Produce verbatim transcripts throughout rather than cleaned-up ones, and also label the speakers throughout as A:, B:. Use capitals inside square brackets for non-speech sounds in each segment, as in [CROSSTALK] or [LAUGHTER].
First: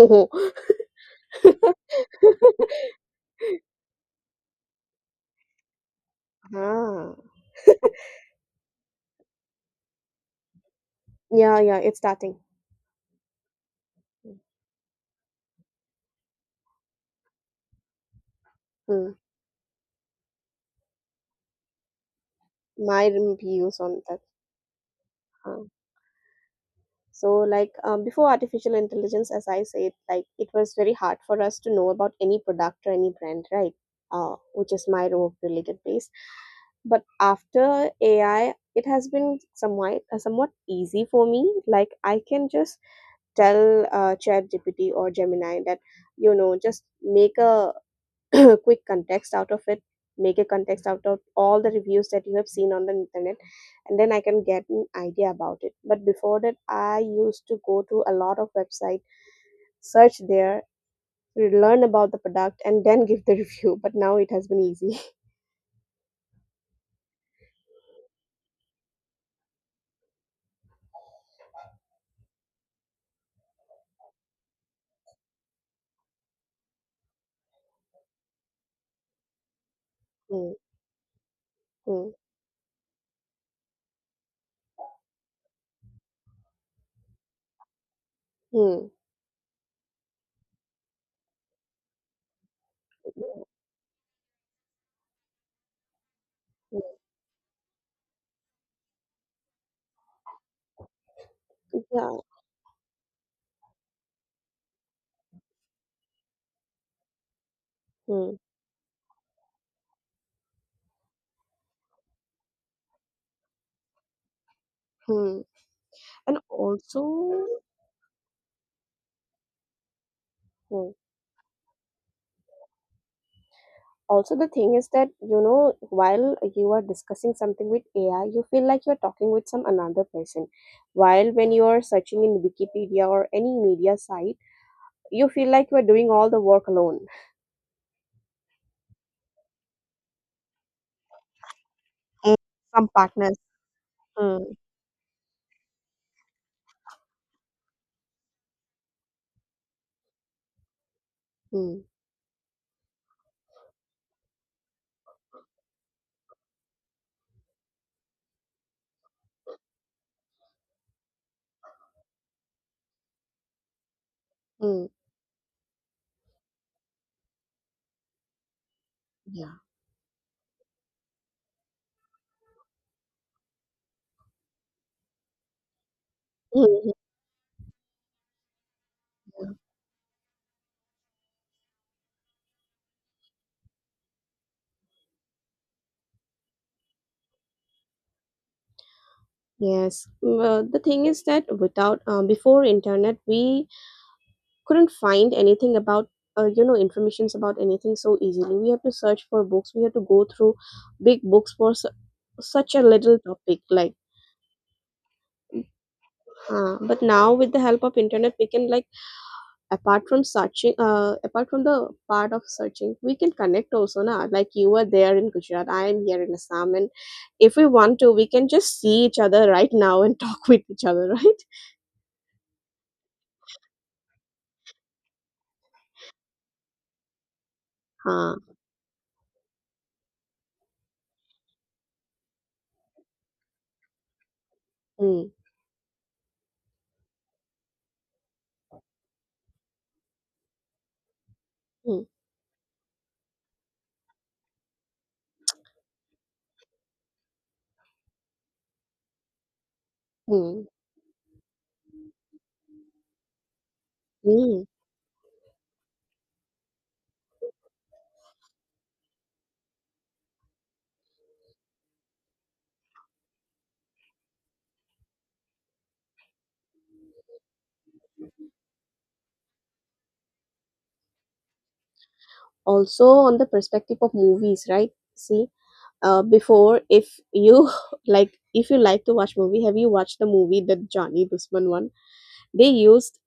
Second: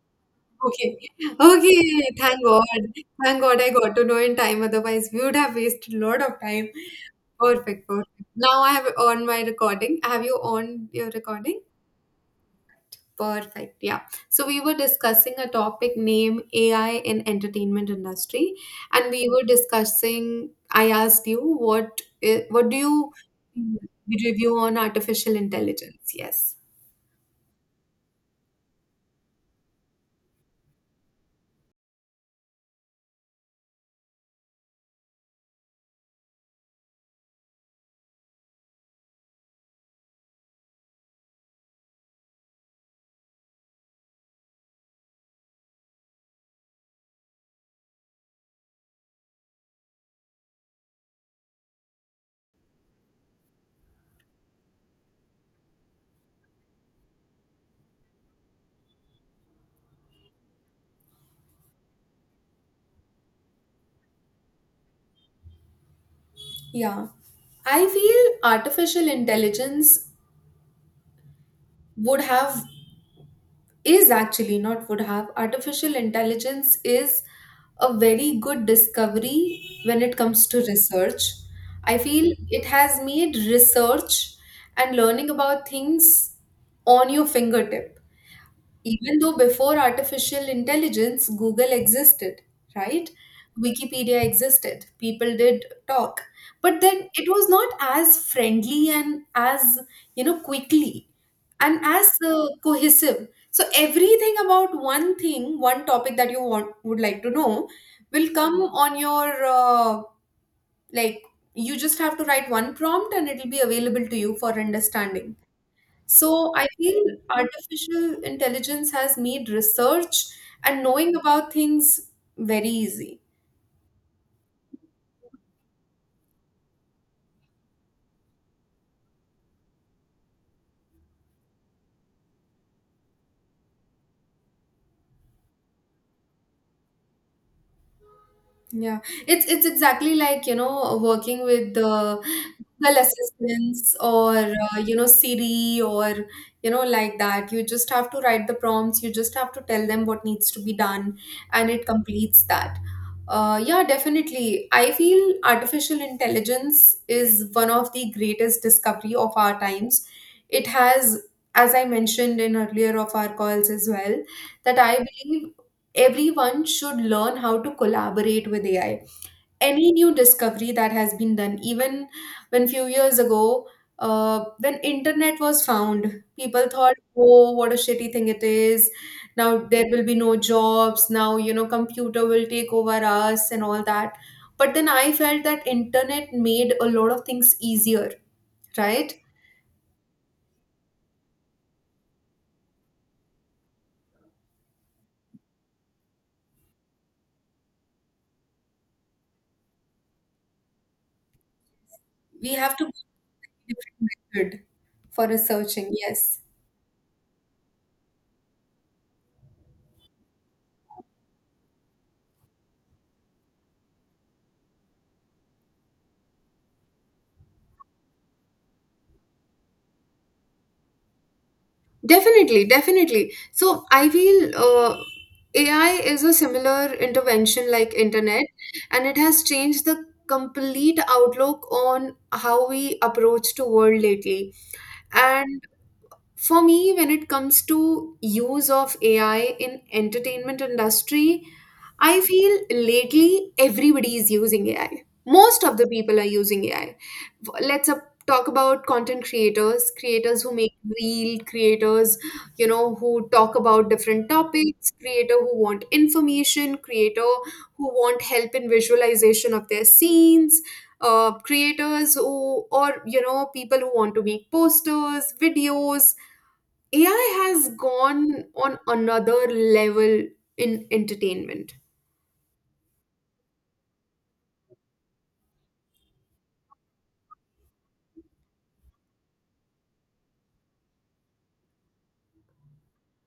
A: Oh, [LAUGHS]
B: Okay. Okay. Thank God. Thank God I got to know in time. Otherwise, we would have wasted a lot of time.
A: Ah,
B: Perfect. Perfect. Now I have on my recording. Have you on your
A: yeah,
B: recording?
A: yeah, it's starting.
B: Perfect. Yeah. So we were discussing a topic named A I in entertainment industry, and
A: Hmm.
B: we were discussing. I asked you what i- what do you
A: my rem- views on that.
B: review on artificial
A: Huh.
B: intelligence? Yes.
A: So, like um, before artificial intelligence, as I said, like it was very hard for us to know about any product or any brand, right? Uh, which is my work related base. But after A I, it has been somewhat uh, somewhat easy for me. Like I can just tell uh, ChatGPT or Gemini that you know just make a [COUGHS] [CLEARS THROAT] quick context out of it. Make a context out of all the reviews that you have seen on the internet, and then I can get an idea about it. But before that, I used to go to a lot of website, search there, learn about the product, and then give the [LAUGHS] review, but now it has been easy. [LAUGHS]
B: Yeah. I feel artificial intelligence would have, is actually not would have. Artificial intelligence is a very good discovery when it comes
A: Mm.
B: to research. I
A: Hmm,
B: feel it has made research and learning about things on your fingertip.
A: hmm,
B: Even though before artificial intelligence, Google existed, right? Wikipedia existed, people did talk, but then it was not as friendly and as, you know quickly, and as
A: yeah,
B: uh, cohesive. So everything about one thing, one topic that you want, would like to know, will
A: hmm,
B: come on your, uh, like you just have to write one prompt and it will be available to you for understanding.
A: hmm. And
B: So I feel
A: also,
B: artificial intelligence has made research and
A: hmm,
B: knowing about things very easy.
A: also the thing is that, you know, while you are discussing something with A I, you feel like you're talking with some another person. While when you are searching in Wikipedia or any media site, you feel like you are doing all the work alone.
B: Yeah, it's it's exactly like, you know, working with the
A: And some
B: Google
A: partners.
B: assistants, or
A: Hmm,
B: uh, you know Siri, or you know like that. You just have to write the prompts. You just have to tell them what needs to be done, and
A: hmm,
B: it completes that. Uh, yeah, definitely. I feel artificial intelligence is one of the greatest discovery of our times. It has, as I mentioned in earlier of our calls as well, that
A: hmm,
B: I believe everyone should learn how to collaborate with A I.
A: yeah.
B: Any new discovery that has been done, even when few years ago, uh, when internet was found, people
A: Mhm.
B: thought, oh, what a shitty thing it is. Now there will be no jobs. Now, you know, computer will take over us and all that. But then I felt that internet made a lot of things easier, right?
A: Yes. Well, the thing is that without um, before internet, we couldn't find anything about uh, you know informations about anything so easily. We have to search for books, we have to go through big books for su-
B: We
A: such
B: have
A: a
B: to be
A: little topic like.
B: different method for researching, yes.
A: Uh, but now with the help of internet, we can like apart from searching, uh, apart from the part of searching, we can connect also now. Like, you are there in Gujarat, I am here in Assam, and if we want to, we can just see each other right now and [LAUGHS] talk with each other, right?
B: Definitely, definitely. So I feel uh, A I is a similar intervention like
A: uh,
B: internet, and it has changed the complete outlook on how we approach to world lately.
A: mm,
B: And for me, when it comes to use of A I in entertainment industry,
A: mm,
B: I feel lately everybody is using A I. Most of the people are using A I. Let's up, talk about content creators, creators who
A: mm,
B: make real creators, you know, who talk about different
A: mm.
B: topics, creator who want information, creator who want help in visualization of their scenes, uh, creators who, or you know, people who want to make posters, videos. A I has gone on another level in entertainment.
A: Also on the perspective of movies, right? See, uh, before, if you [LAUGHS] like if you like to watch movie, have you watched the movie The Johnny Dushman one? They used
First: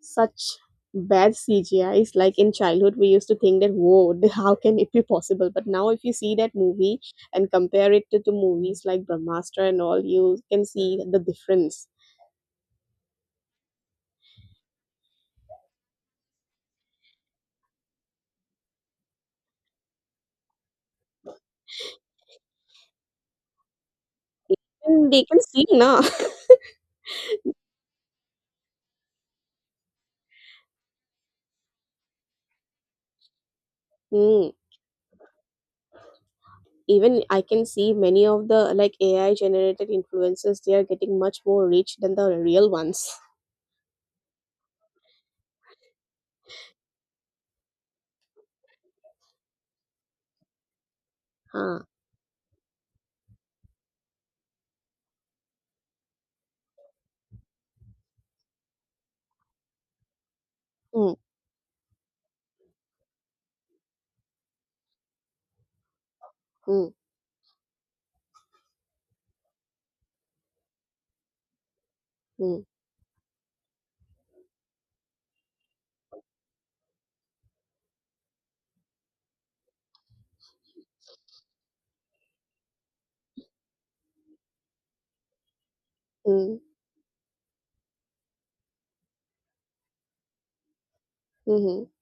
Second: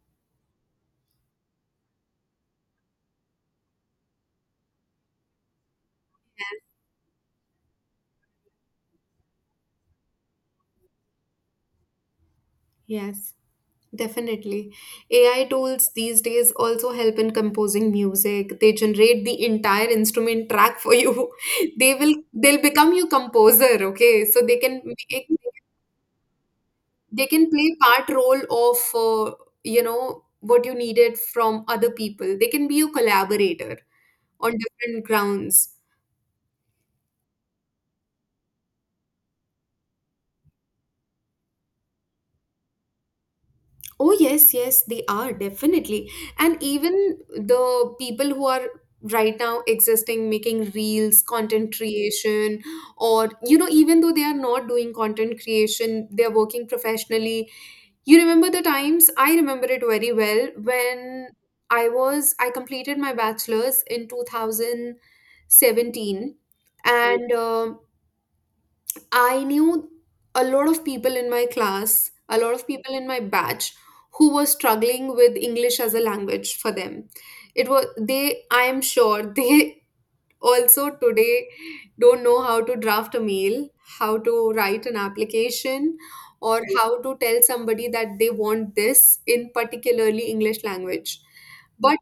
A: such bad C G Is, like in childhood we used to think that whoa, [LAUGHS] how can it be possible? But now if you see that movie and compare it to the movies like Brahmastra and all, you can see the difference.
B: Yes, definitely. A I tools these days also help in composing music. They generate the entire instrument track for you. [LAUGHS] They will they'll become your composer, okay? So they can
A: And they
B: make
A: can see now.
B: they can play part role of uh, you know what you needed from other people. They can be your collaborator on
A: [LAUGHS]
B: different grounds.
A: Even I can see many of the like AI generated influencers. They are getting much more rich than the real ones.
B: Oh, yes, yes, they are definitely. And even the people who are right now existing, making reels, content
A: Huh.
B: creation, or, you know, even though they are not doing content creation, they're working professionally. You remember the times? I remember it very well
A: Mm,
B: when I was, I completed my bachelor's in two thousand seventeen.
A: mm,
B: And um I knew a lot of people in my class, a lot
A: mm,
B: of people in my batch who were struggling with English as a language for them. It was they, I am sure, [LAUGHS] they also today don't know how to draft a mail, how to write an application,
A: mm,
B: or how to tell somebody that they want this in particularly English language.
A: mm-hmm,
B: But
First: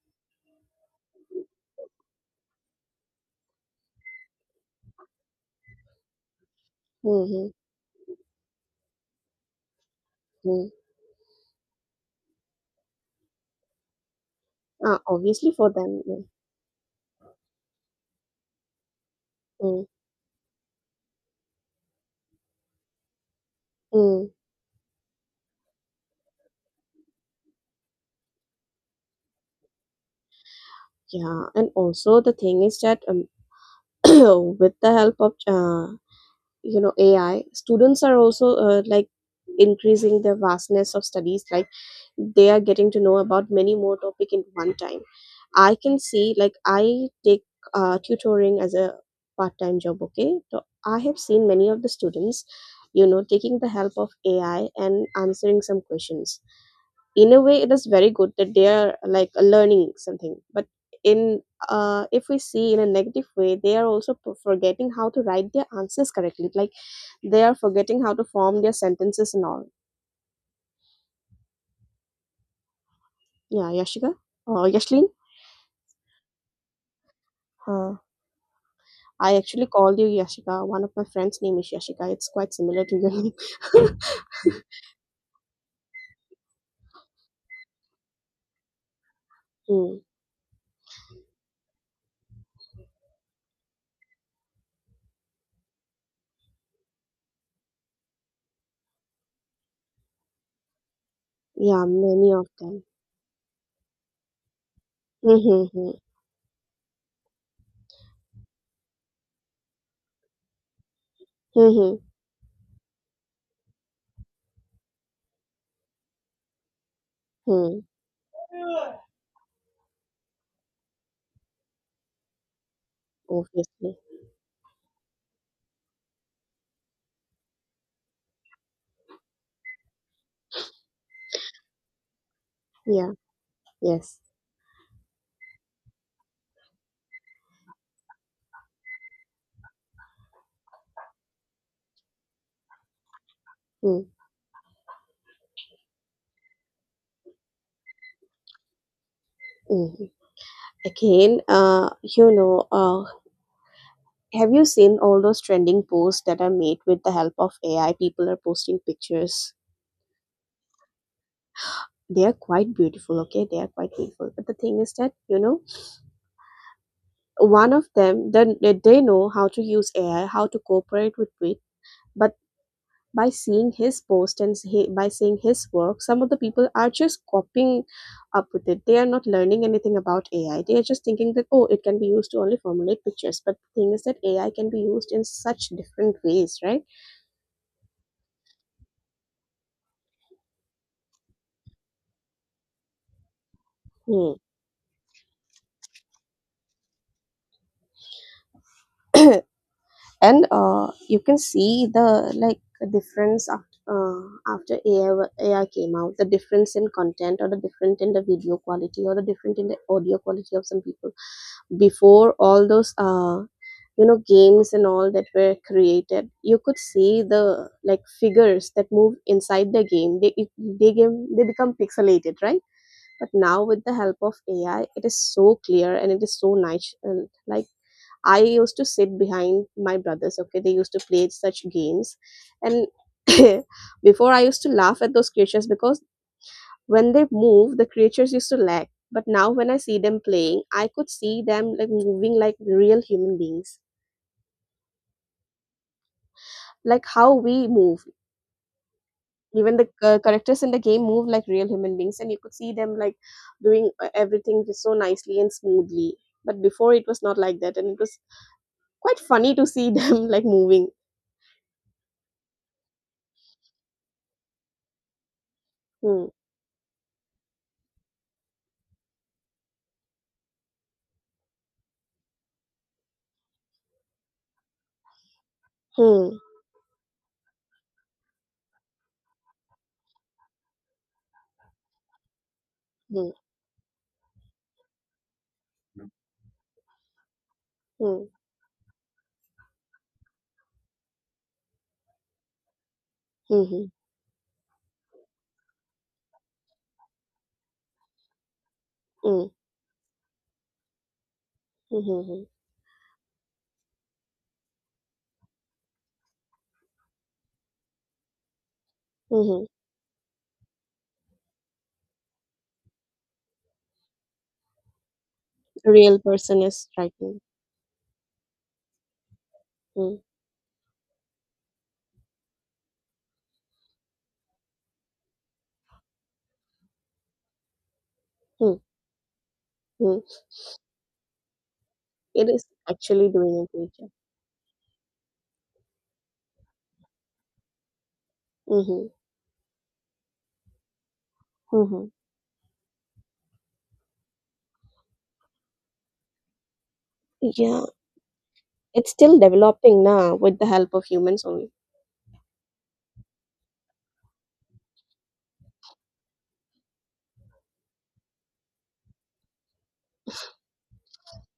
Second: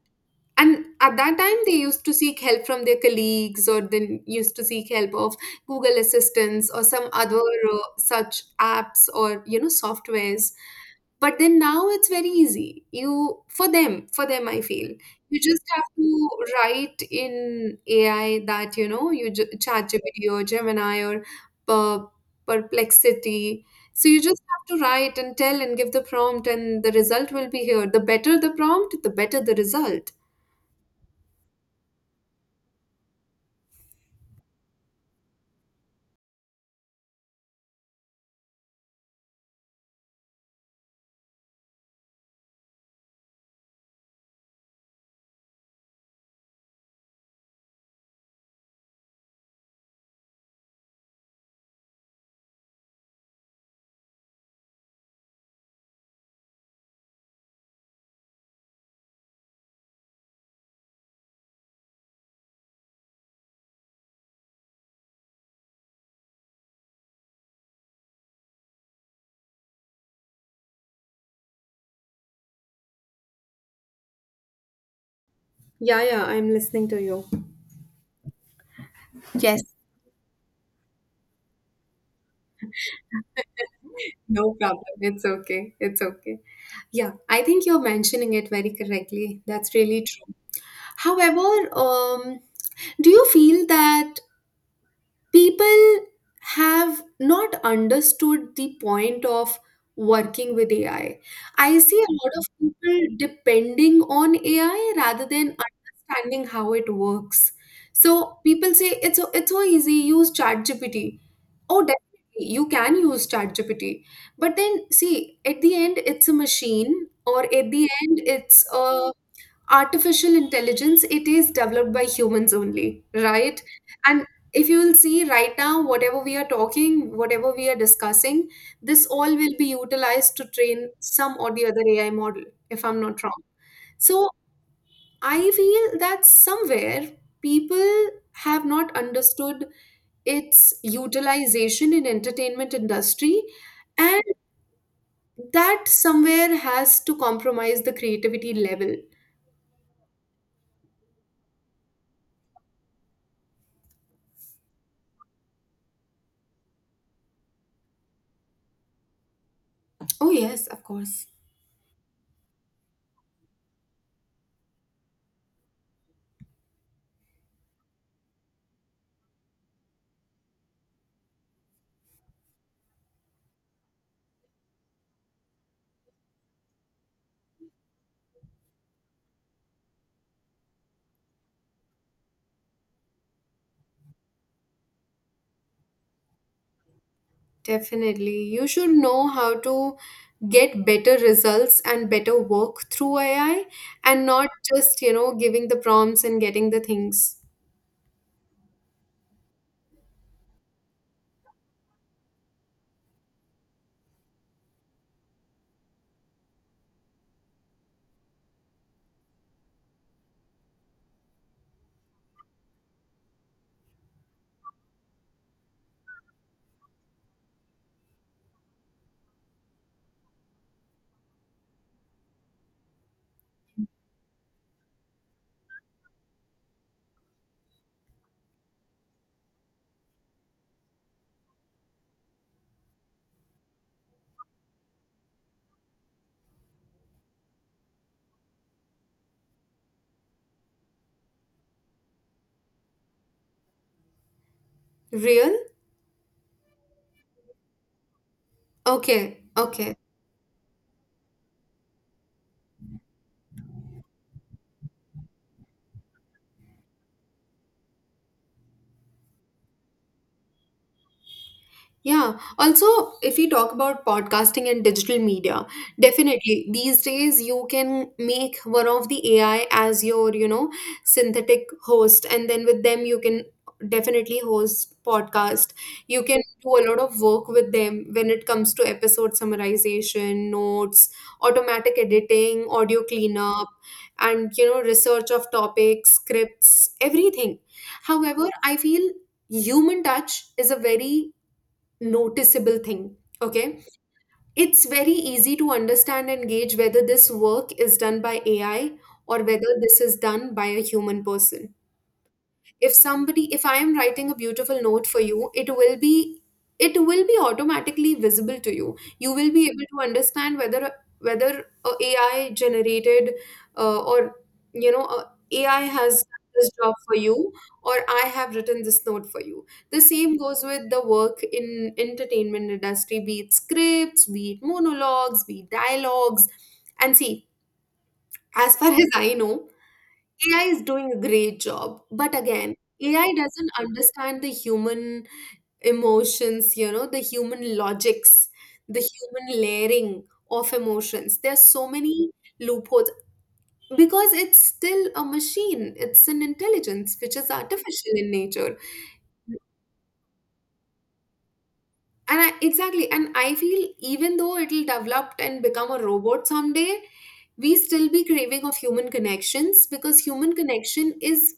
B: and at that time they used to seek help from their colleagues, or they used to seek help of Google assistants or some other
A: mm-hmm,
B: uh, such apps, or you know softwares.
A: mm.
B: But then now it's very easy. You for them for them, I feel,
A: Uh,
B: you
A: obviously
B: just
A: for
B: have
A: them, mm,
B: to write in AI that, you know you j-
A: mm,
B: Chat GPT or Gemini or per- Perplexity. So you
A: mm.
B: just have to write and tell and give the prompt and the result will be here. The better the prompt, the better the result.
A: Yeah, and also the thing is that, um, [COUGHS] [CLEARS THROAT] with the help of, uh, you know AI, students are also, uh, like increasing the vastness of studies. Like, they are getting to know about many more topic in one time. I can see, like, I take uh, tutoring as a part-time job, okay? So I have seen many of the students you know taking the help of AI and answering some questions. In a way, it is very good that they are like learning something, but in uh, if we see in a negative way, they are also p- forgetting how to write their answers correctly. Like, they are forgetting how to form their sentences and all. Yeah, Yashika or Yashlin.
B: Yeah, yeah, I'm listening to you.
A: I
B: Yes.
A: actually called you Yashika. One of my friends' name is Yashika. It's quite similar to your name. [LAUGHS]
B: No problem. It's okay. It's okay. Yeah, I think you're mentioning it very correctly. That's
A: Mm.
B: really true. However, um, do you feel that people have not understood the point of working with AI? I I
A: Yeah,
B: see a
A: many
B: lot
A: of
B: of
A: them.
B: people depending on A I rather than
A: Mm-hmm.
B: understanding how it works. So people say it's so, it's so easy, use ChatGPT. Oh,
A: Mm-hmm.
B: definitely, you can use ChatGPT. But then see, at the end, it's a machine, or at
A: Mm.
B: the end, it's a artificial intelligence. It is developed by humans only, right?
A: Obviously.
B: And if you will see, right now, whatever we are talking, whatever we are discussing, this all will be utilized to train some or the other AI model, if I'm
A: Yeah.
B: not wrong.
A: Yes.
B: So I feel that somewhere people have not understood its utilization in entertainment industry,
A: Mm.
B: and that somewhere has to compromise the creativity level.
A: Mm. Again, uh, you know, uh, have you seen all those trending posts that are made with the help of A I? People are posting pictures.
B: Oh yes, of course.
A: They are quite beautiful, okay? They are quite beautiful. But the thing is that, you know, one of them, then they they know how to use A I, how to cooperate with it, but by seeing his post and he, by seeing his work, some of the people are just copying up with it. They are not learning anything about AI. They are just thinking that oh, it can be used to only formulate pictures, but the thing is that AI can be used in such different ways, right?
B: Definitely. You should know how to get better results and better work through A I, and
A: Hmm.
B: not just, you know, giving the prompts and getting the things.
A: [COUGHS] [CLEARS THROAT] And uh, you can see the like difference after uh, after A I, wa- A I came out, the difference in content or the different in the video quality or the different in the audio quality of some people. Before all those, uh, you know games and all that were created, you could see the like figures that move inside the game, they it- they game they become pixelated, right? But now with the help of AI, it is so clear and it is so nice and like I used to sit behind my brothers. Okay, they used to play such games, and [COUGHS] [CLEARS THROAT] before I used to laugh at those creatures because when they move, the creatures used to lag. But now when I see them playing, I could see them like moving like real human beings.
B: Real?
A: Like how we move.
B: Okay.
A: Even the
B: Okay.
A: uh, characters in the game move like real human beings, and you could see them like doing uh, everything just so nicely and smoothly, but before it was not like that, and it was quite funny to see [LAUGHS] them like moving.
B: Yeah. Also, if we talk about podcasting and digital media,
A: Hmm,
B: definitely these days you can make one of the A I as your, you know, synthetic host, and then with them you can definitely host podcast. You
A: hmm,
B: can do a lot of work with them when it comes to episode summarization, notes, automatic editing, audio
A: hmm,
B: cleanup, and, you know, research of topics, scripts, everything.
A: hmm,
B: However, I feel human touch is a very noticeable thing.
A: hmm,
B: Okay.
A: hmm,
B: It's very easy to understand and gauge whether this work is done by A I or
A: hmm,
B: whether this is done by a human person.
A: hmm, hmm,
B: If somebody if I am writing a beautiful note for you, it will be it will be automatically visible to you. You
A: hmm,
B: will be
A: hmm.
B: able to understand whether, whether a AI generated, uh, or, you know a AI
A: A
B: has
A: real
B: done
A: person
B: this
A: is
B: job for you,
A: striking.
B: or I have written this note for you. The
A: Hmm,
B: same goes with the work in entertainment industry, be it scripts, be it monologues, be it dialogues. And see, as
A: hmm,
B: far [LAUGHS] as I know,
A: hmm.
B: A I is doing a great job, but
A: It is
B: again, A I
A: actually doing
B: doesn't
A: in nature.
B: understand the human emotions, you know, the human logics, the
A: Mm-hmm,
B: human layering of emotions. There's so
A: mm-hmm.
B: many loopholes because it's still a machine, it's an intelligence which is
A: Yeah,
B: artificial in nature.
A: it's still developing now with the help of humans only.
B: And I, exactly, and I feel even though it'll develop and become a robot someday, we still be craving of human connections, because human connection is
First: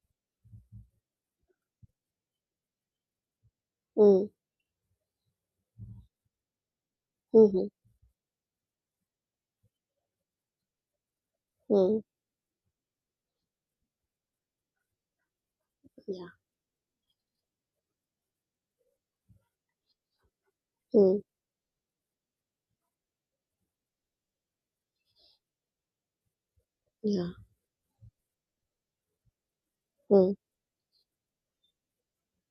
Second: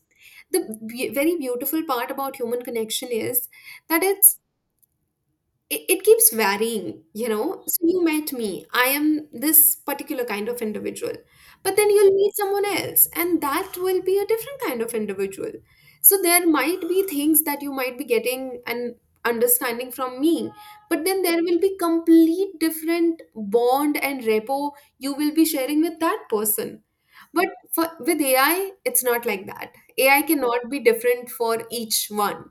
B: the be- very beautiful part about human connection is that
A: Mm-hmm,
B: it's it, it keeps varying, you know
A: mm-hmm.
B: so you met me, I am this particular kind of individual, but then you'll meet someone else and that will be a different kind of individual. So
A: Yeah,
B: there might be things that you might be getting and understanding from me, but
A: mm,
B: then there will be complete different bond and repo you will be sharing with that person.
A: yeah.
B: But for, with AI it's not like that. AI
A: Hmm.
B: cannot be different for each one,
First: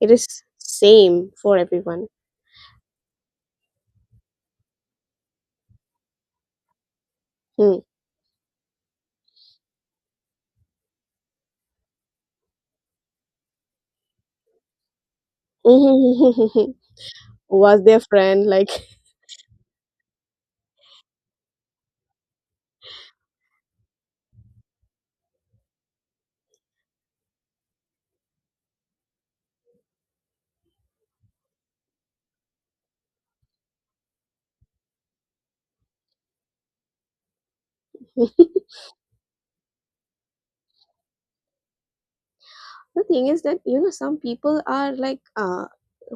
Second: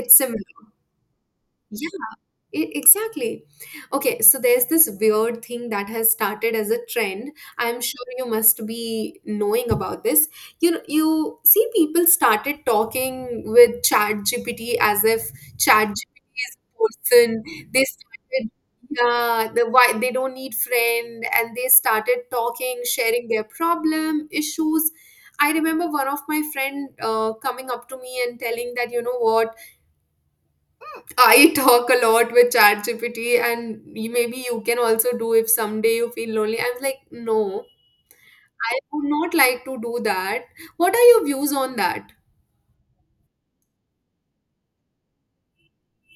A: It is
B: similar.
A: same for everyone.
B: E- Exactly. Okay, so there's this weird thing that has started as a trend.
A: Hmm.
B: I'm sure you must be knowing about this. You know, you see people started talking with Chat G P T as if Chat G P T is a
A: [LAUGHS]
B: person.
A: Was
B: They
A: their friend
B: started,
A: like?
B: yeah, the why they don't need friend, and they started talking, sharing their problem, issues. I remember one of my friend uh, coming up to me and telling that, you know what, I talk a lot with ChatGPT, and y- maybe you can also do if someday you feel lonely. I was like, no,
A: [LAUGHS]
B: I would not like to do that. What are your views on that?
A: The thing is that, you know some people are like, uh,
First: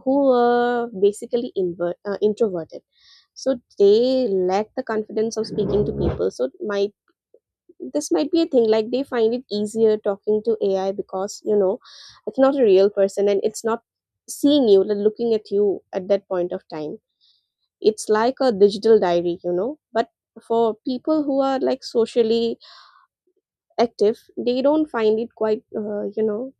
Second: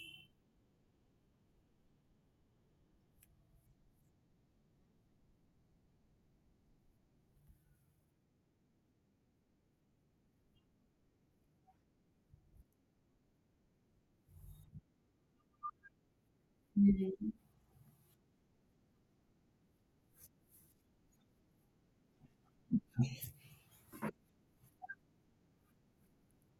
A: who are basically, invert, uh, introverted, so they lack the confidence of speaking to people, so might this might be a thing. Like, they find it easier talking to AI because, you know, it's not a real person, and it's not seeing you like looking at you at that point of time.
B: Mhm.
A: It's like a digital diary you know But for people who are like socially active, they don't find it quite uh, you know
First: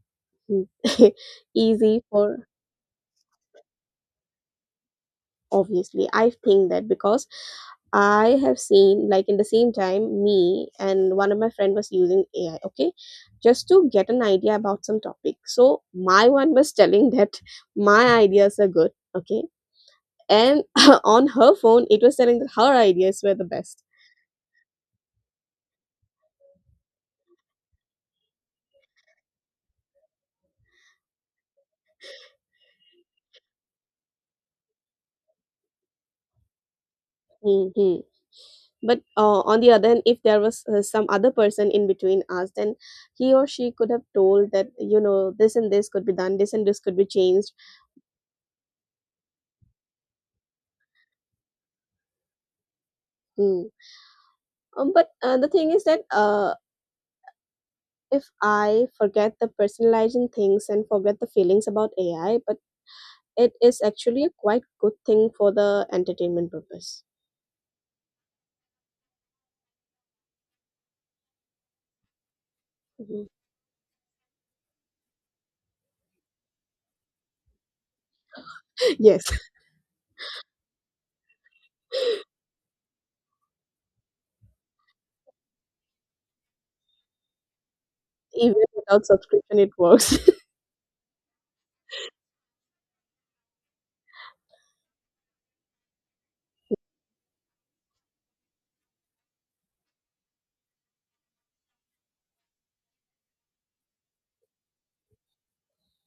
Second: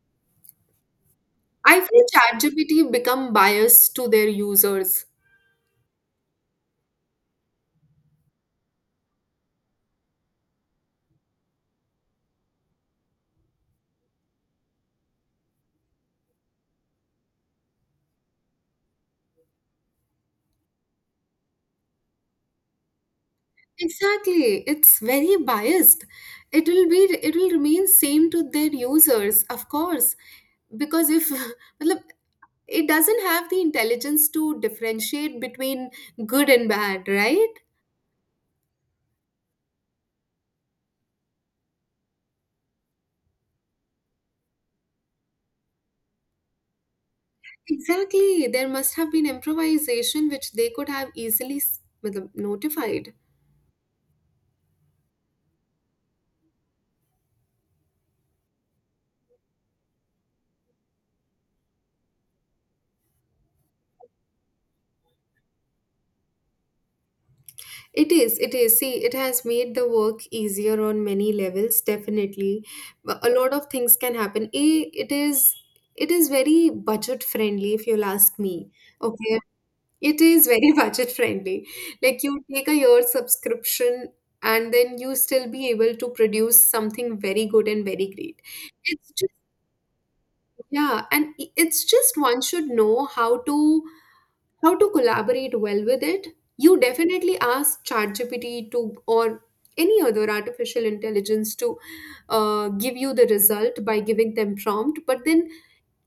A: [LAUGHS]
B: I
A: easy
B: feel
A: for.
B: ChatGPT become biased to their users.
A: Obviously, I think that because I have seen like in the same time, me and one of my friend was using AI, okay? Just to get an idea about some topic, so my one was telling that [LAUGHS] my ideas are good, okay? And [LAUGHS] on her phone, it was telling that her ideas were the best.
B: Exactly, it's very biased. It will be, it will remain same to their users, of course, because if, [LAUGHS] matlab, it doesn't have the intelligence to differentiate between good and bad, right?
A: Hmm. But, uh, on the other hand, if there was, uh, some other person in between us, then he or she could have told that, you know, this and this could be done, this and this could be changed.
B: Exactly. There must have been improvisation which they could have easily s- matlab, notified.
A: Mm. Um, but uh, the thing is that, uh, if I forget the personalizing things and forget the feelings about A I, but it is actually a quite good thing for the entertainment purpose.
B: It is, it is. See, it has made the work easier on many levels, definitely. But
A: Mhm.
B: A lot of things can happen. A, it is it is very budget friendly if you'll ask me.
A: [LAUGHS] Yes,
B: Okay. It is very [LAUGHS] budget friendly. Like you take a year subscription and then you still be able to produce something very good and very great.
A: even without
B: It's
A: subscription, it works. [LAUGHS]
B: Yeah, and i- it's just one should know how to, how to collaborate well with it. You definitely ask ChatGPT to or any other artificial intelligence to uh, give you the result by giving them prompt, but then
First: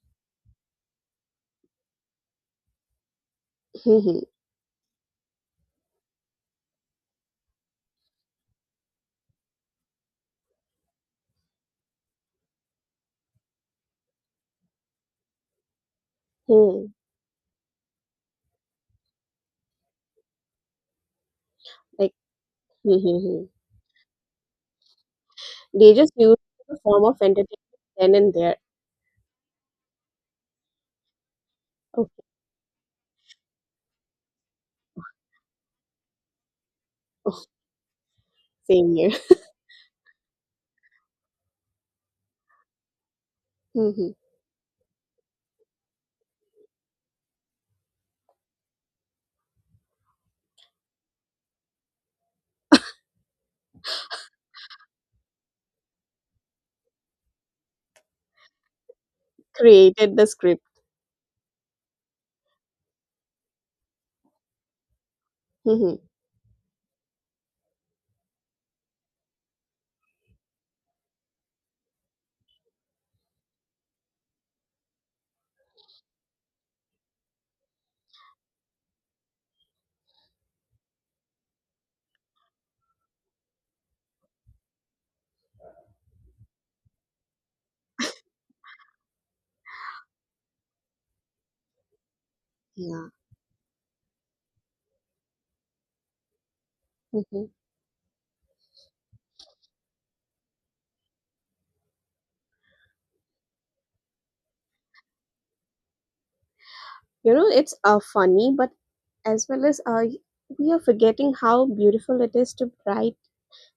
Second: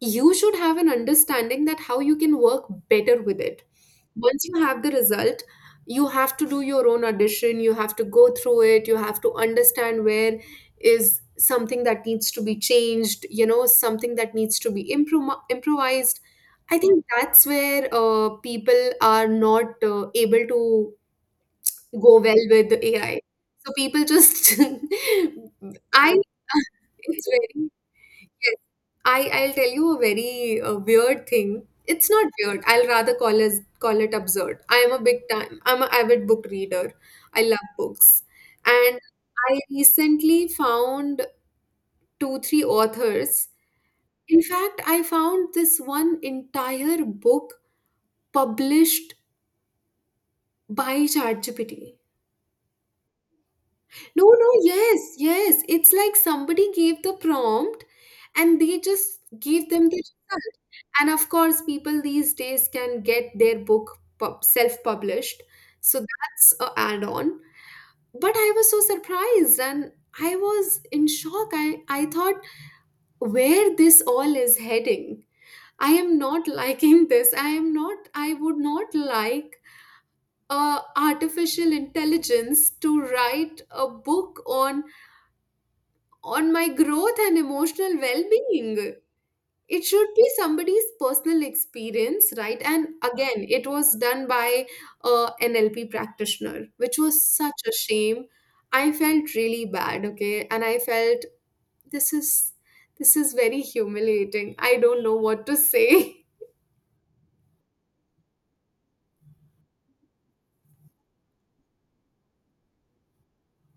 B: you should have an understanding that how you can work better with it.
A: Mhm.
B: Once you have the result, you have to do your own audition. You have to go through it. You have to understand where is something that needs to be changed, you know, something that needs to be improm- improvised. I
A: Hmm.
B: think that's where uh, people are not uh, able to
A: Like,
B: go well with the AI.
A: [LAUGHS]
B: So people just
A: They
B: [LAUGHS]
A: just
B: I
A: use it as a
B: [LAUGHS]
A: form of
B: it's
A: entertainment
B: very.
A: then and there.
B: Yes. I, I'll tell you a very uh, weird thing.
A: Oh,
B: It's not weird. I'll rather call it, call it absurd. I am a big time, I'm an avid book reader. I love books.
A: same
B: And
A: here.
B: I recently found two, three authors.
A: [LAUGHS] Hmm.
B: In fact, I found this one entire book published by ChatGPT. No, no, yes, yes. It's like somebody gave the prompt and they just gave them the
A: Created the
B: result.
A: script.
B: And of course, people these days can get their book pub- self-published.
A: Hmm.
B: So that's a add-on. But I was so surprised and I was in shock. I, I thought where this all is heading. I am not [LAUGHS] liking this. I am not, I would not like uh, artificial intelligence to write a book on on my growth and emotional well being. It should be somebody's personal experience, right? And
A: Yeah.
B: again, it was done by a N L P practitioner, which
A: Hmm,
B: was
A: hmm.
B: such a shame. I felt really bad, okay? And I felt this is this is very humiliating. I don't know what to say.
A: You know, it's uh, funny, but as well as uh, we are forgetting how beautiful it is to write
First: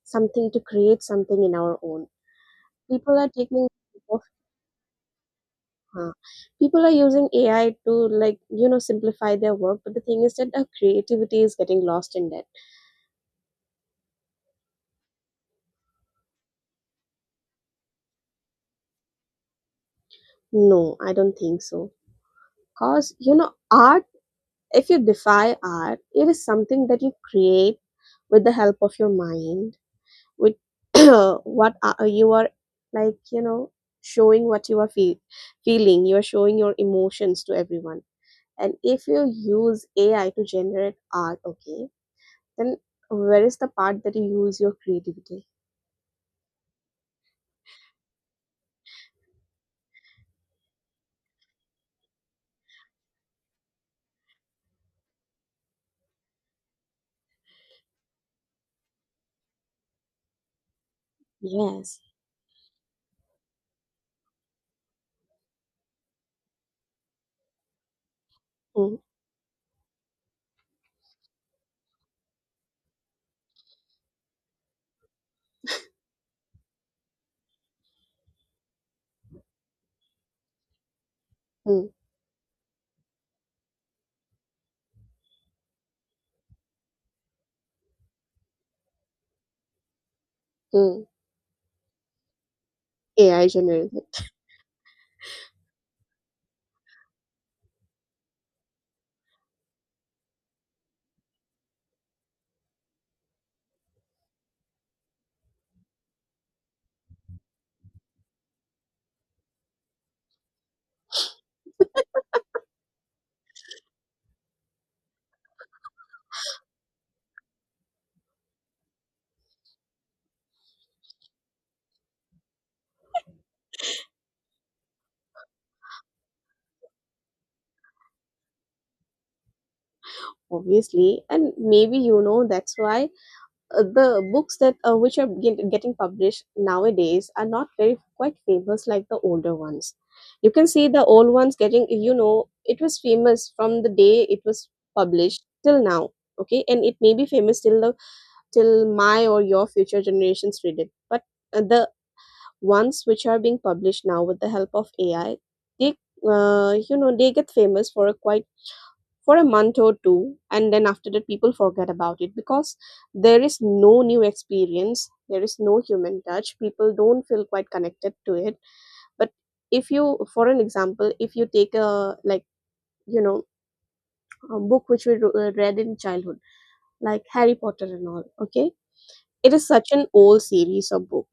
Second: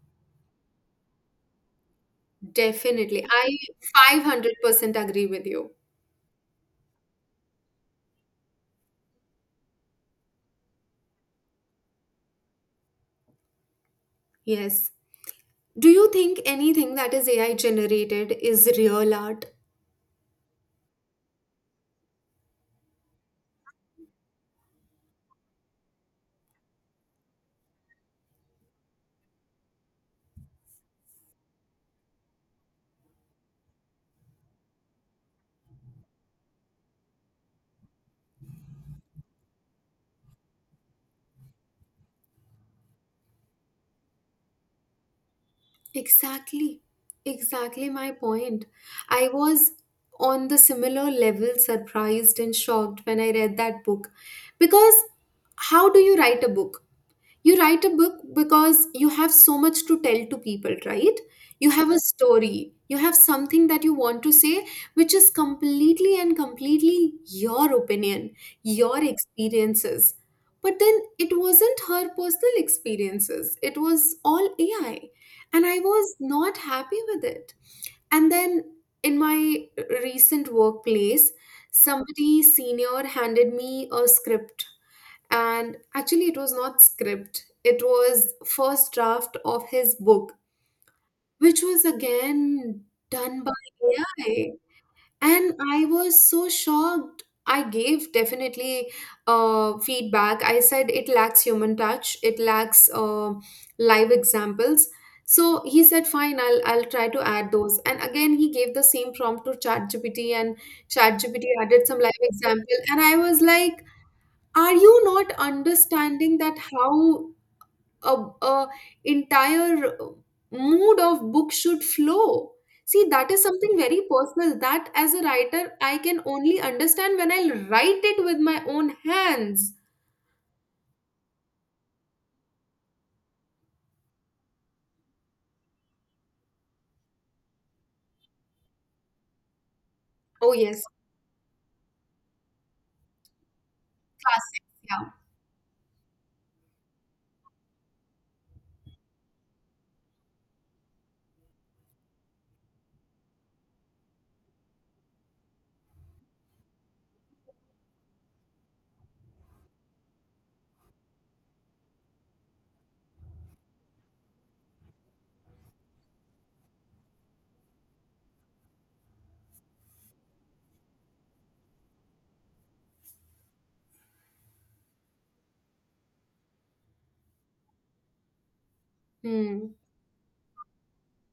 A: something, to create something in our own.
B: [LAUGHS]
A: People
B: Definitely.
A: are
B: I
A: taking of.
B: five hundred percent agree with you.
A: Huh. People are using A I to like you know simplify their work, but the thing is that our creativity is getting lost in that.
B: Yes. Do you think anything that is A I generated is real art?
A: No, I don't think so. Cause you know art. If you defy art, it is something that you create with the help of your mind, with [CLEARS THROAT] what are, you are like, you know, showing what you are feel, feeling. You are showing your emotions to everyone. And if you use A I to generate art, okay, then where is the part that you use your creativity?
B: Exactly, exactly my point. I was on the similar level surprised and shocked when I read that book, because how do you write a book? You write a book because you have so much to tell to people, right? You have a
A: Yes.
B: story, you have something that you want to say, which is completely and completely your opinion, your
A: Mm,
B: experiences. But then it wasn't her personal experiences, it was all AI, and I was not happy with it. And then in my recent workplace,
A: mm,
B: somebody senior handed me a script, and actually it was not script, it was first draft of his book,
A: mm.
B: which was again done
A: A I
B: by
A: generated,
B: AI. And I was so shocked. I gave definitely uh, feedback. I said it lacks human touch, it lacks uh, live examples. So he said fine, i'll i'll try to add those. And again he gave the same prompt to ChatGPT, and ChatGPT added some live example, and I was like, are you not understanding that how a, a entire mood of book should flow? See, that is something very personal, that as a writer I can only understand when I write it with my own hands.
A: obviously. And maybe you know that's why uh, the books, that uh, which are get, getting published nowadays, are not very quite famous like the older ones. You
B: Oh
A: can
B: yes.
A: see the old ones getting, you know it was famous from the day it
B: Classic.
A: was
B: Yeah.
A: published till now, okay? And it may be famous till the till my or your future generations read it, but uh, the ones which are being published now with the help of AI, they uh, you know they get famous for a quite for a month or two, and then after that people forget about it because there is no new experience, there is no human touch, people don't feel quite connected to it. But if you for an example, if you take a like you know a book which we ro- uh, read in childhood like Harry Potter and all, okay. It is
B: Hmm.
A: such an old series of book,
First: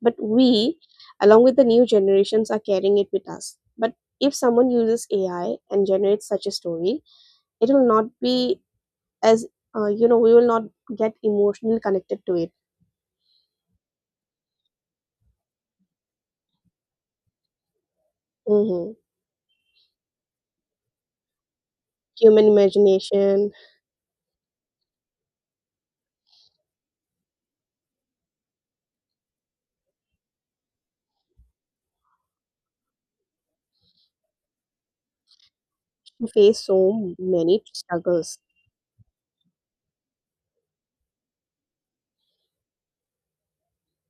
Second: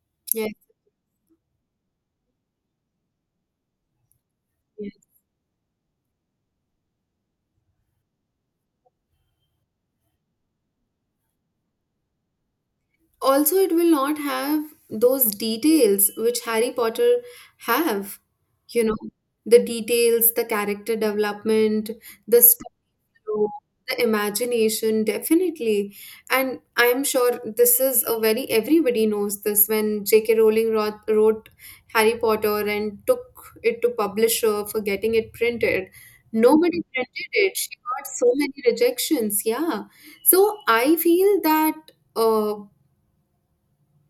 A: but
B: Yes,
A: we along with the new generations are carrying it with us. But if someone uses
B: yes.
A: AI and generates such a story, it will not be as uh, you know we will not get emotionally connected to it.
B: Also it will not have those details which Harry Potter have, you
A: Hmm,
B: know, the details, the character development, the
A: human
B: story. True.
A: imagination,
B: The imagination, definitely. And I'm sure this is a very, everybody knows this when J K. Rowling wrote, wrote Harry Potter and took it to publisher for getting it printed.
A: face
B: Nobody
A: so
B: printed it.
A: many
B: She got so
A: struggles.
B: many rejections. Yeah. So I feel that. Uh,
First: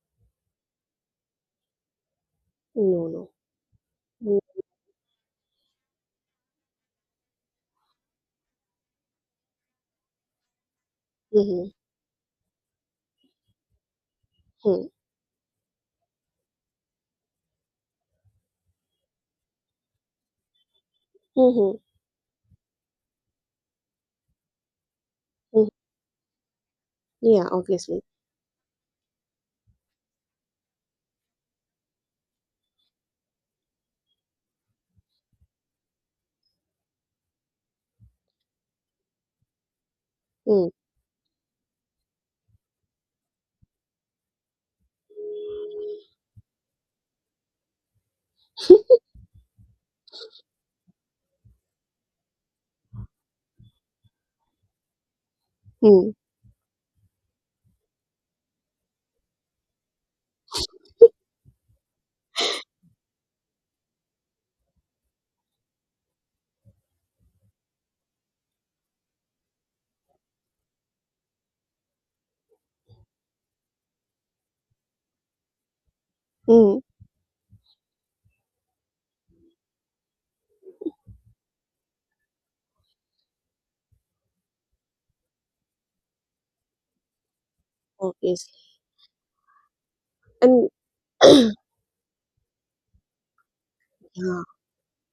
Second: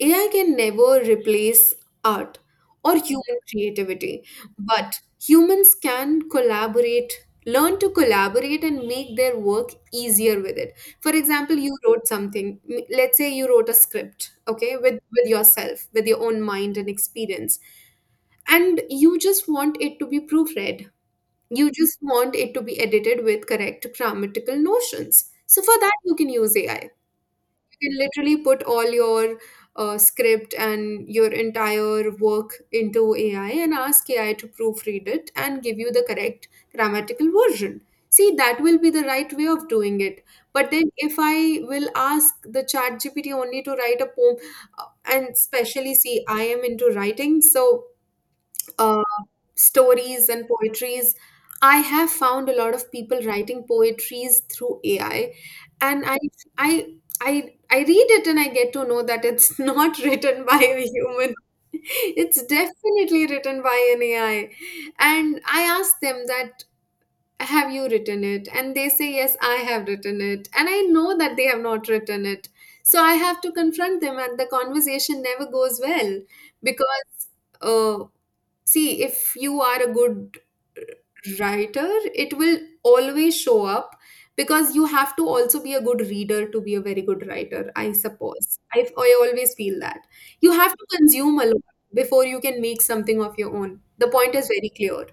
B: A I can never replace art or
A: No, no.
B: human creativity, but humans can collaborate, learn to collaborate and make their work easier with it. For example,
A: Mm-hmm.
B: you wrote something, m- let's say you wrote a script, okay,
A: Hmm,
B: with, with yourself, with your own mind and experience, and you just want it to be proofread. You
A: hmm,
B: just want it to be edited with correct grammatical notions. So
A: hmm.
B: for that, you can use A I, can
A: Yeah, obviously.
B: literally put all your uh, script and your entire work into A I and ask A I to proofread it and give you the correct grammatical version. See, that will be the right way of doing it.
A: Mm,
B: But then, if I will ask the chat G P T only to write a poem, uh, and especially see, I am into writing, so uh, stories and poetries. I have found a lot of people writing poetries through A I, and
A: mm,
B: I I I I read it and I get to know that it's [LAUGHS] not written by a human. It's definitely written by an A I. And I asked them that have you written it, and they say yes I have written it, and I know that they have not written it. So I have to confront them, and the conversation never goes well,
A: mm.
B: because uh, see, if you are a good writer, it will always show up, because you have to also be a good reader to be a very good writer, I
A: Obviously.
B: suppose. i, I always feel that you
A: And
B: have to consume a
A: [CLEARS THROAT]
B: lot before you can make something of your own. The point
A: yeah,
B: is very clear.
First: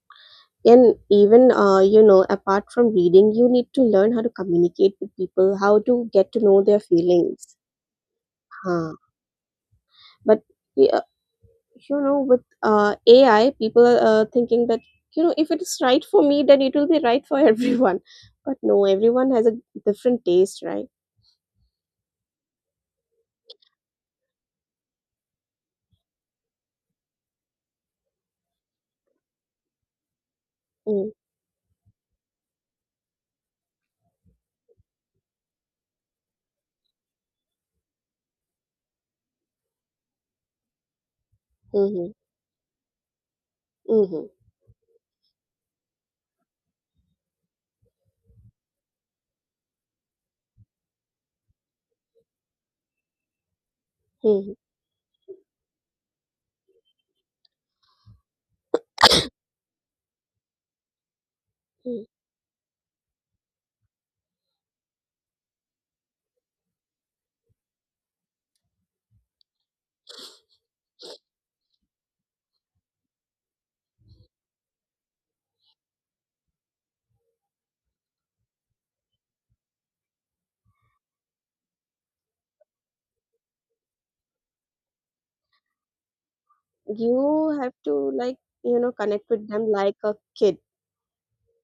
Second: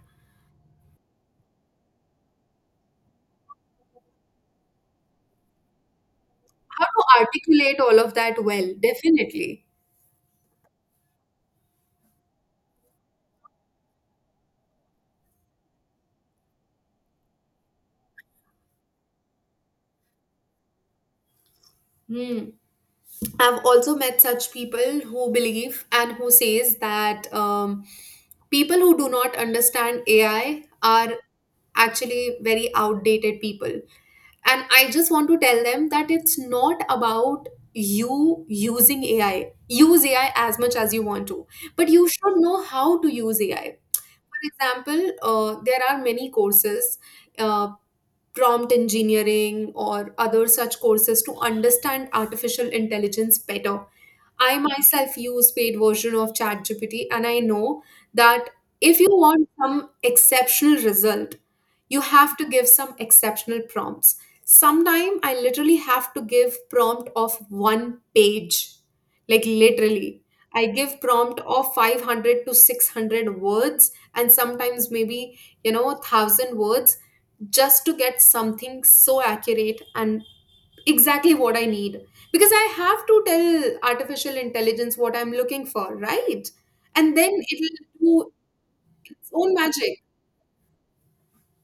A: and even, uh, you know apart from reading, you need to learn how to communicate with people, how to get to know their
B: How to
A: feelings.
B: articulate all of that well,
A: Huh.
B: definitely.
A: But yeah, you know with uh, AI people are uh, thinking that, you know if it is right for me, then it will be right for [LAUGHS] everyone. But no, everyone has a different taste, right?
B: Hmm. I've also met such people who believe and who says that um, people who do not understand A I
A: Mm-hmm,
B: are actually very outdated people. And I just want to tell them that it's not about you using A I. Use A I as much as you want to, but you
A: mm-hmm,
B: should know how to use A I.
A: mm-hmm.
B: For example, uh, there are many courses. uh, Prompt engineering or other such courses to understand artificial intelligence better.
A: Mm-hmm,
B: I myself use paid version of ChatGPT and I know that if you want some exceptional result, you
A: mm-hmm.
B: have to give some exceptional prompts. Sometime I literally have to give prompt of one page. Like literally. I give prompt of five hundred to six hundred words and sometimes maybe, you know, a thousand words just to get something so accurate and exactly what I need. Because I have to tell artificial intelligence what I'm looking for, right? And
A: You
B: then
A: have
B: it'll
A: to
B: do
A: like you know connect
B: its
A: with
B: own
A: them like
B: magic.
A: a kid.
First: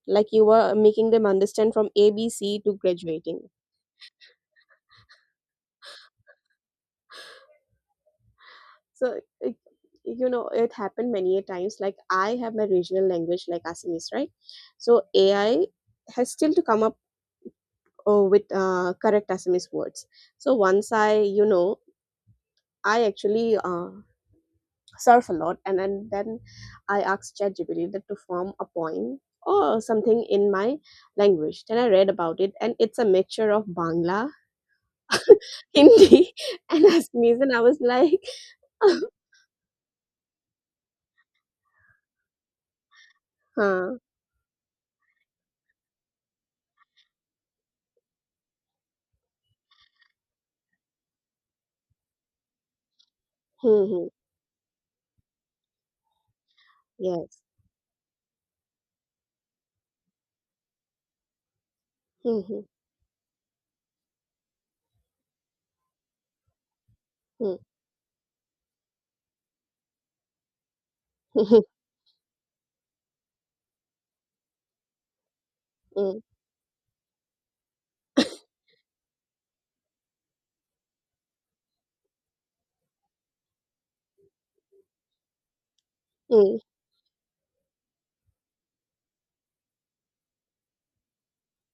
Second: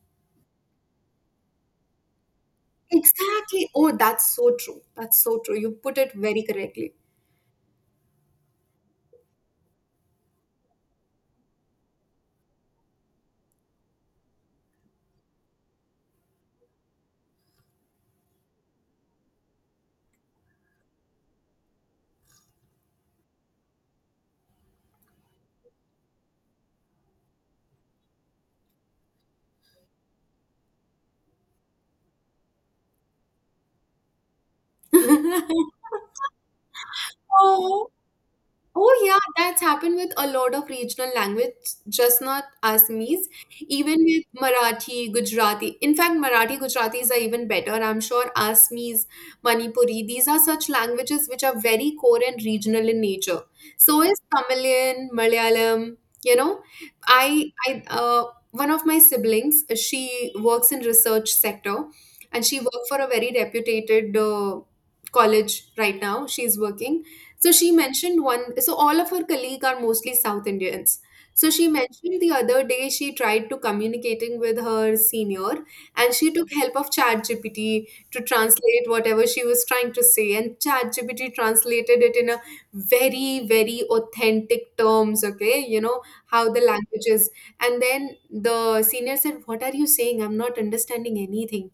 A: Like, you are making them understand from a b c to graduating.
B: Exactly. Oh, that's so true. That's so true. You put it very correctly.
A: So it, you know it happened many a times. Like, I have my regional language like Assamese, right? So AI has still to come up uh, with uh, correct Assamese words. So once I you know I actually uh, surf a lot, and, and then I asked ChatGPT that to form a poem or something in my language. Then I read about it, and it's a mixture of Bangla [LAUGHS]
B: [LAUGHS]
A: Hindi and Assamese, and I was
B: Oh,
A: like.
B: oh
A: [LAUGHS]
B: yeah, that's happened with a lot of regional language, just not Assamese,
A: Huh,
B: even with Marathi, Gujarati. In fact, Marathi, Gujaratis are even better. I'm sure Assamese, Manipuri, these are such languages which are very core and regional in nature.
A: hmm,
B: So
A: hmm,
B: is Tamilian, Malayalam, you know.
A: yes,
B: I I uh, one of my siblings, she works in research sector, and
A: hmm,
B: she worked for a very reputed uh, college. Right now she's working, so
A: hmm,
B: she mentioned one, so all of her colleague are mostly South Indians. So
A: hmm. [LAUGHS]
B: she mentioned the other day she tried to communicating with her senior, and
A: Mm,
B: she took help of ChatGPT to translate whatever she was trying to say, and ChatGPT translated it in a very very authentic terms, okay, you know, how
A: mm.
B: the language is. And then the senior said, what are you saying, I'm not understanding anything.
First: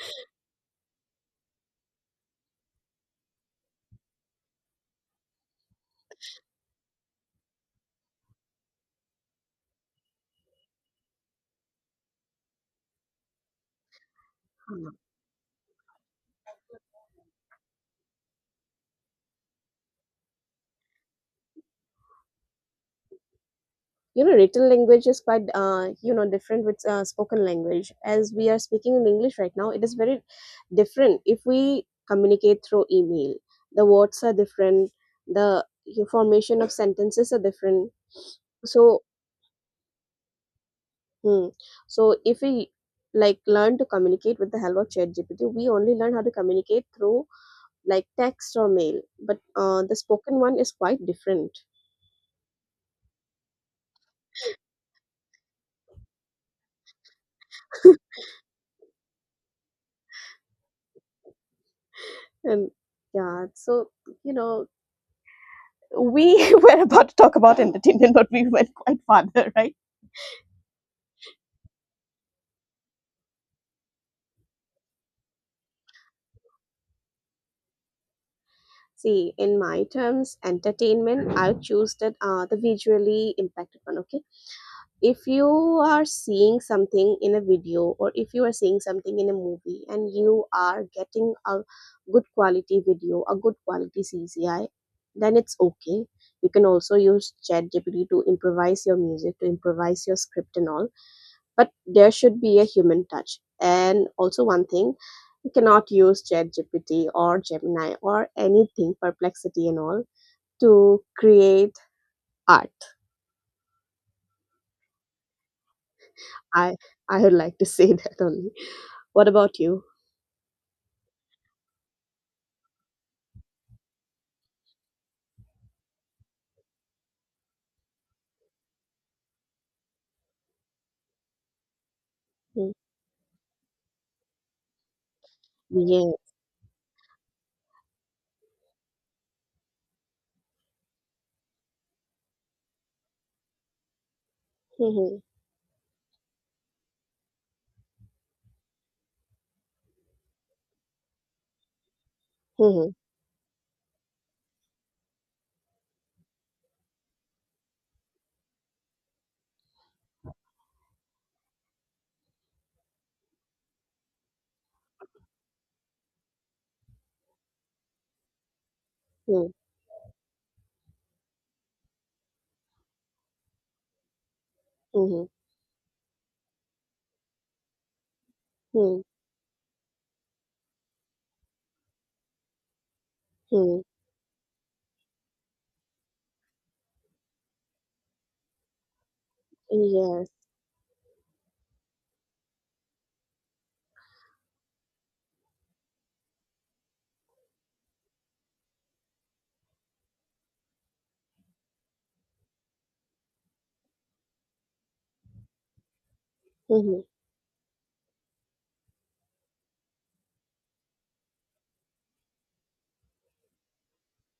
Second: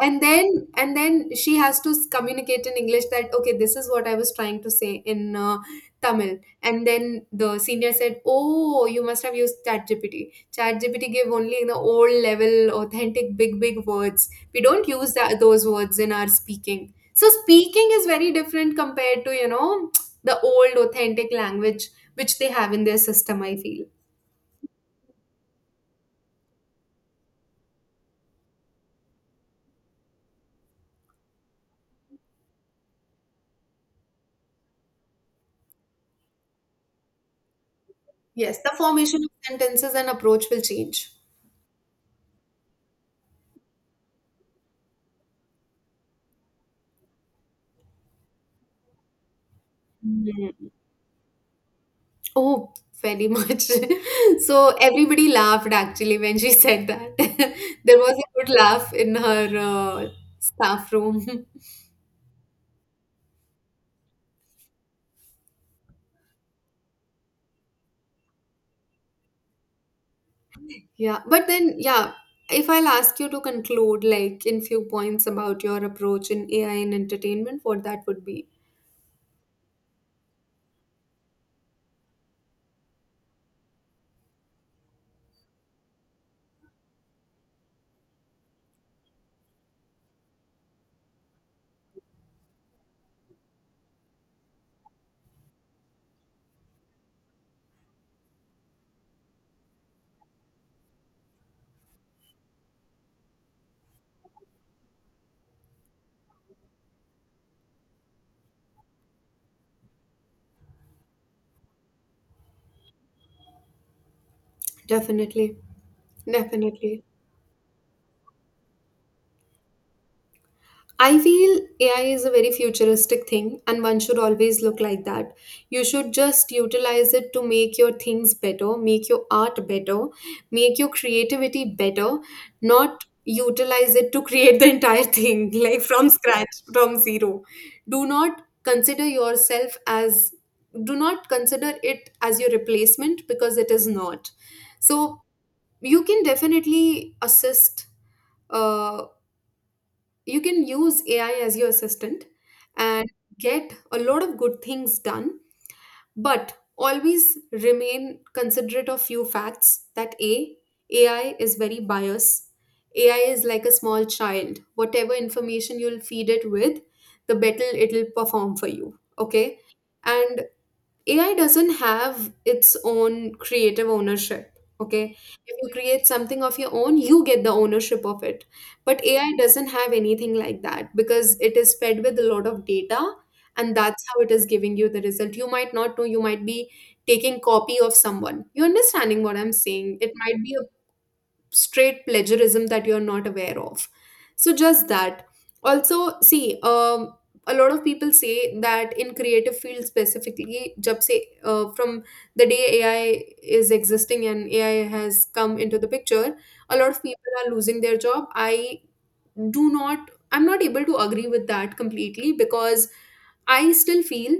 B: And then and then she has to s- communicate in English that okay, this is what I was trying to say in uh, Tamil. And then the senior said, oh, you must have used ChatGPT. ChatGPT gave only the old level authentic big big words. We don't
A: Hmm.
B: use that those words in our speaking. So speaking is very different compared to, you know, [TSK] the old authentic language which they have in their system, I feel.
A: You know, written language is quite, uh, you know, different with uh, spoken language. As we are speaking in English right now, it is very different. If we communicate through email, the words are different, the formation of sentences are different.
B: Yes, the
A: So,
B: formation of sentences and approach will change.
A: hmm, so if we like learn to communicate with the help of ChatGPT, we only learn how to communicate through like text or mail. But uh, the spoken one
B: Mm.
A: is quite different,
B: Oh, very much. [LAUGHS] So everybody laughed actually when she said that. [LAUGHS] There
A: [LAUGHS]
B: was a good laugh in her uh, staff room. [LAUGHS]
A: and yeah, so you know we [LAUGHS] were about to talk about entertainment, but we went quite farther, [LAUGHS] right?
B: Yeah, but then, yeah, if I'll ask you to conclude, like in few points about your approach in A I and entertainment, what that would be.
A: See, in my terms, entertainment, I'll choose that, uh, the visually impacted one, okay? If you are seeing something in a video or if you are seeing something in a movie and you are getting a good quality video, a good quality C G I, then it's okay. You can also use ChatGPT to improvise your music, to improvise your script and all, but there should be a human touch. And also one thing, you cannot use ChatGPT or Gemini or anything, Perplexity and all, to create art.
B: Definitely,
A: I
B: definitely.
A: I would like to [LAUGHS] say that only. What about you?
B: I feel A I is a very futuristic thing and one should always look like that. You should just utilize it to make your things better, make your art better, make your creativity better, not utilize it to create [LAUGHS] the entire thing [LAUGHS] like
A: Mm,
B: from
A: yeah.
B: scratch, from zero. Do not consider yourself as, do not consider it as your replacement, because it is not.
A: Mhm,
B: So you can definitely assist, uh, you can use A I as your assistant
A: mhm,
B: and get a lot of good things done, but always remain considerate of few facts that A, AI is very biased. A I is like a small child. Whatever information you'll feed it with, the better it'll perform for you.
A: mhm,
B: Okay. And A I doesn't have its own creative ownership. Okay.
A: mhm,
B: If you create something of your own, you get the ownership of it.
A: mhm,
B: But A I doesn't have anything like that because it is fed with a lot of data, and
A: mhm.
B: that's how it is giving you the result. You might not know, you might be taking copy of someone. You understanding what I'm saying? It
A: Yes.
B: might be a straight plagiarism that you're not aware of. So, just that. Also, see, um, a lot of people say that in creative fields specifically, jab se, uh, from the day A I is existing and A I has come into the picture, a lot
A: Mhm,
B: of people are losing their job. I do not, I'm not able to agree with that completely, because I still feel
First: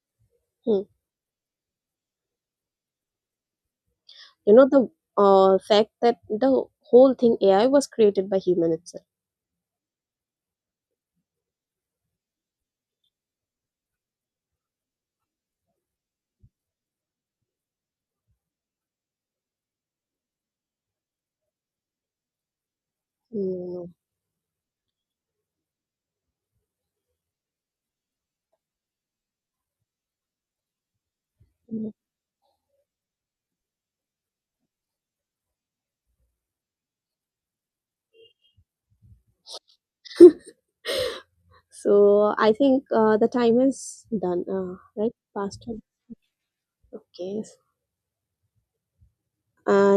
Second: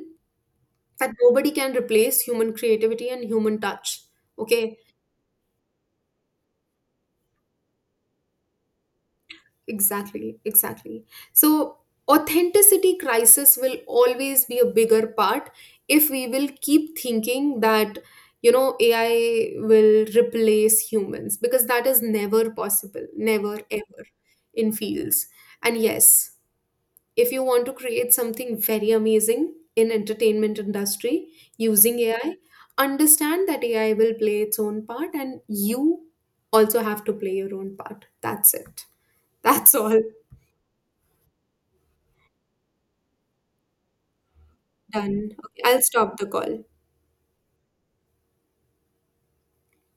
A: mhm.
B: that nobody can replace human creativity and human touch.
A: You know
B: Okay.
A: the, uh, fact that the whole thing A I was created by human itself.
B: Exactly, exactly. So, authenticity crisis will always be a bigger part if we will keep thinking that, you know, A I will replace humans, because that is never possible, never
A: Mm,
B: ever in fields. And yes, if you want to create something very amazing in entertainment industry
A: mm.
B: using A I, understand that A I will play its own part and you also have to play your own part. That's it. That's all.
A: [LAUGHS] So I think, uh, the time is done, uh, right?
B: Done.
A: Past
B: Okay, I'll
A: time.
B: stop the call.
A: Okay. I